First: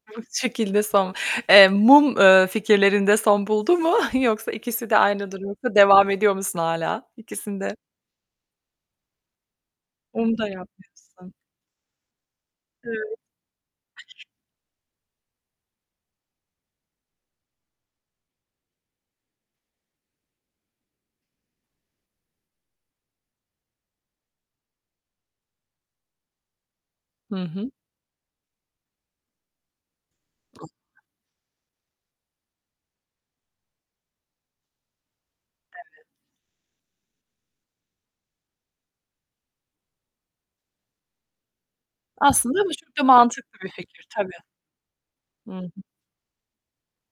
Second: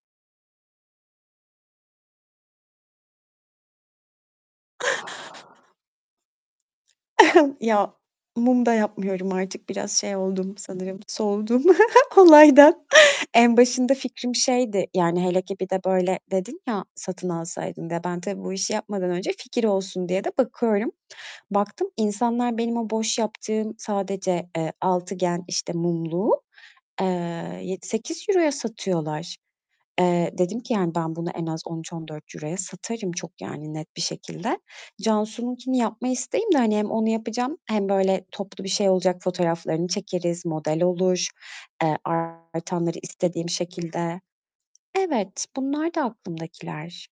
[unintelligible] Şekilde son, eee, mum, eee, fikirlerinde son buldu mu yoksa ikisi de aynı durgunlukta yoksa devam ediyor musun hâlâ? İkisinide Ya, mum da yapmıyorum artık biraz şey Onu da oldum sanırım yapmıyorsun. soğudum olaydan. En başında [unintelligible] fikrim şeydi: Yani hele ki bir de böyle dedin ya, satın alsaydın diye. Ben tabii bu işi yapmadan önce fikir olsun diye de bakıyorum. Baktım insanlar benim o boş yaptığım sadece, eee, altıgen, işte, mumluğu, Hı eee, hı. €7- €8' ya satıyorlar. Eee, dedim ki, yani, ben bunu en az €13- €14'ya satarım çok, yani net bir şekilde. Cansu'nunkini Evet. yapma isteğim de hani hem onu yapacağım hem böyle toplu bir şey olacak fotoğraflarını çekeriz, model olur, eee, Aslında bu artanları çok da istediğim mantıklı bir fikir şekilde. tabii. Evet, Hı hı. bunlardı aklımdakiler.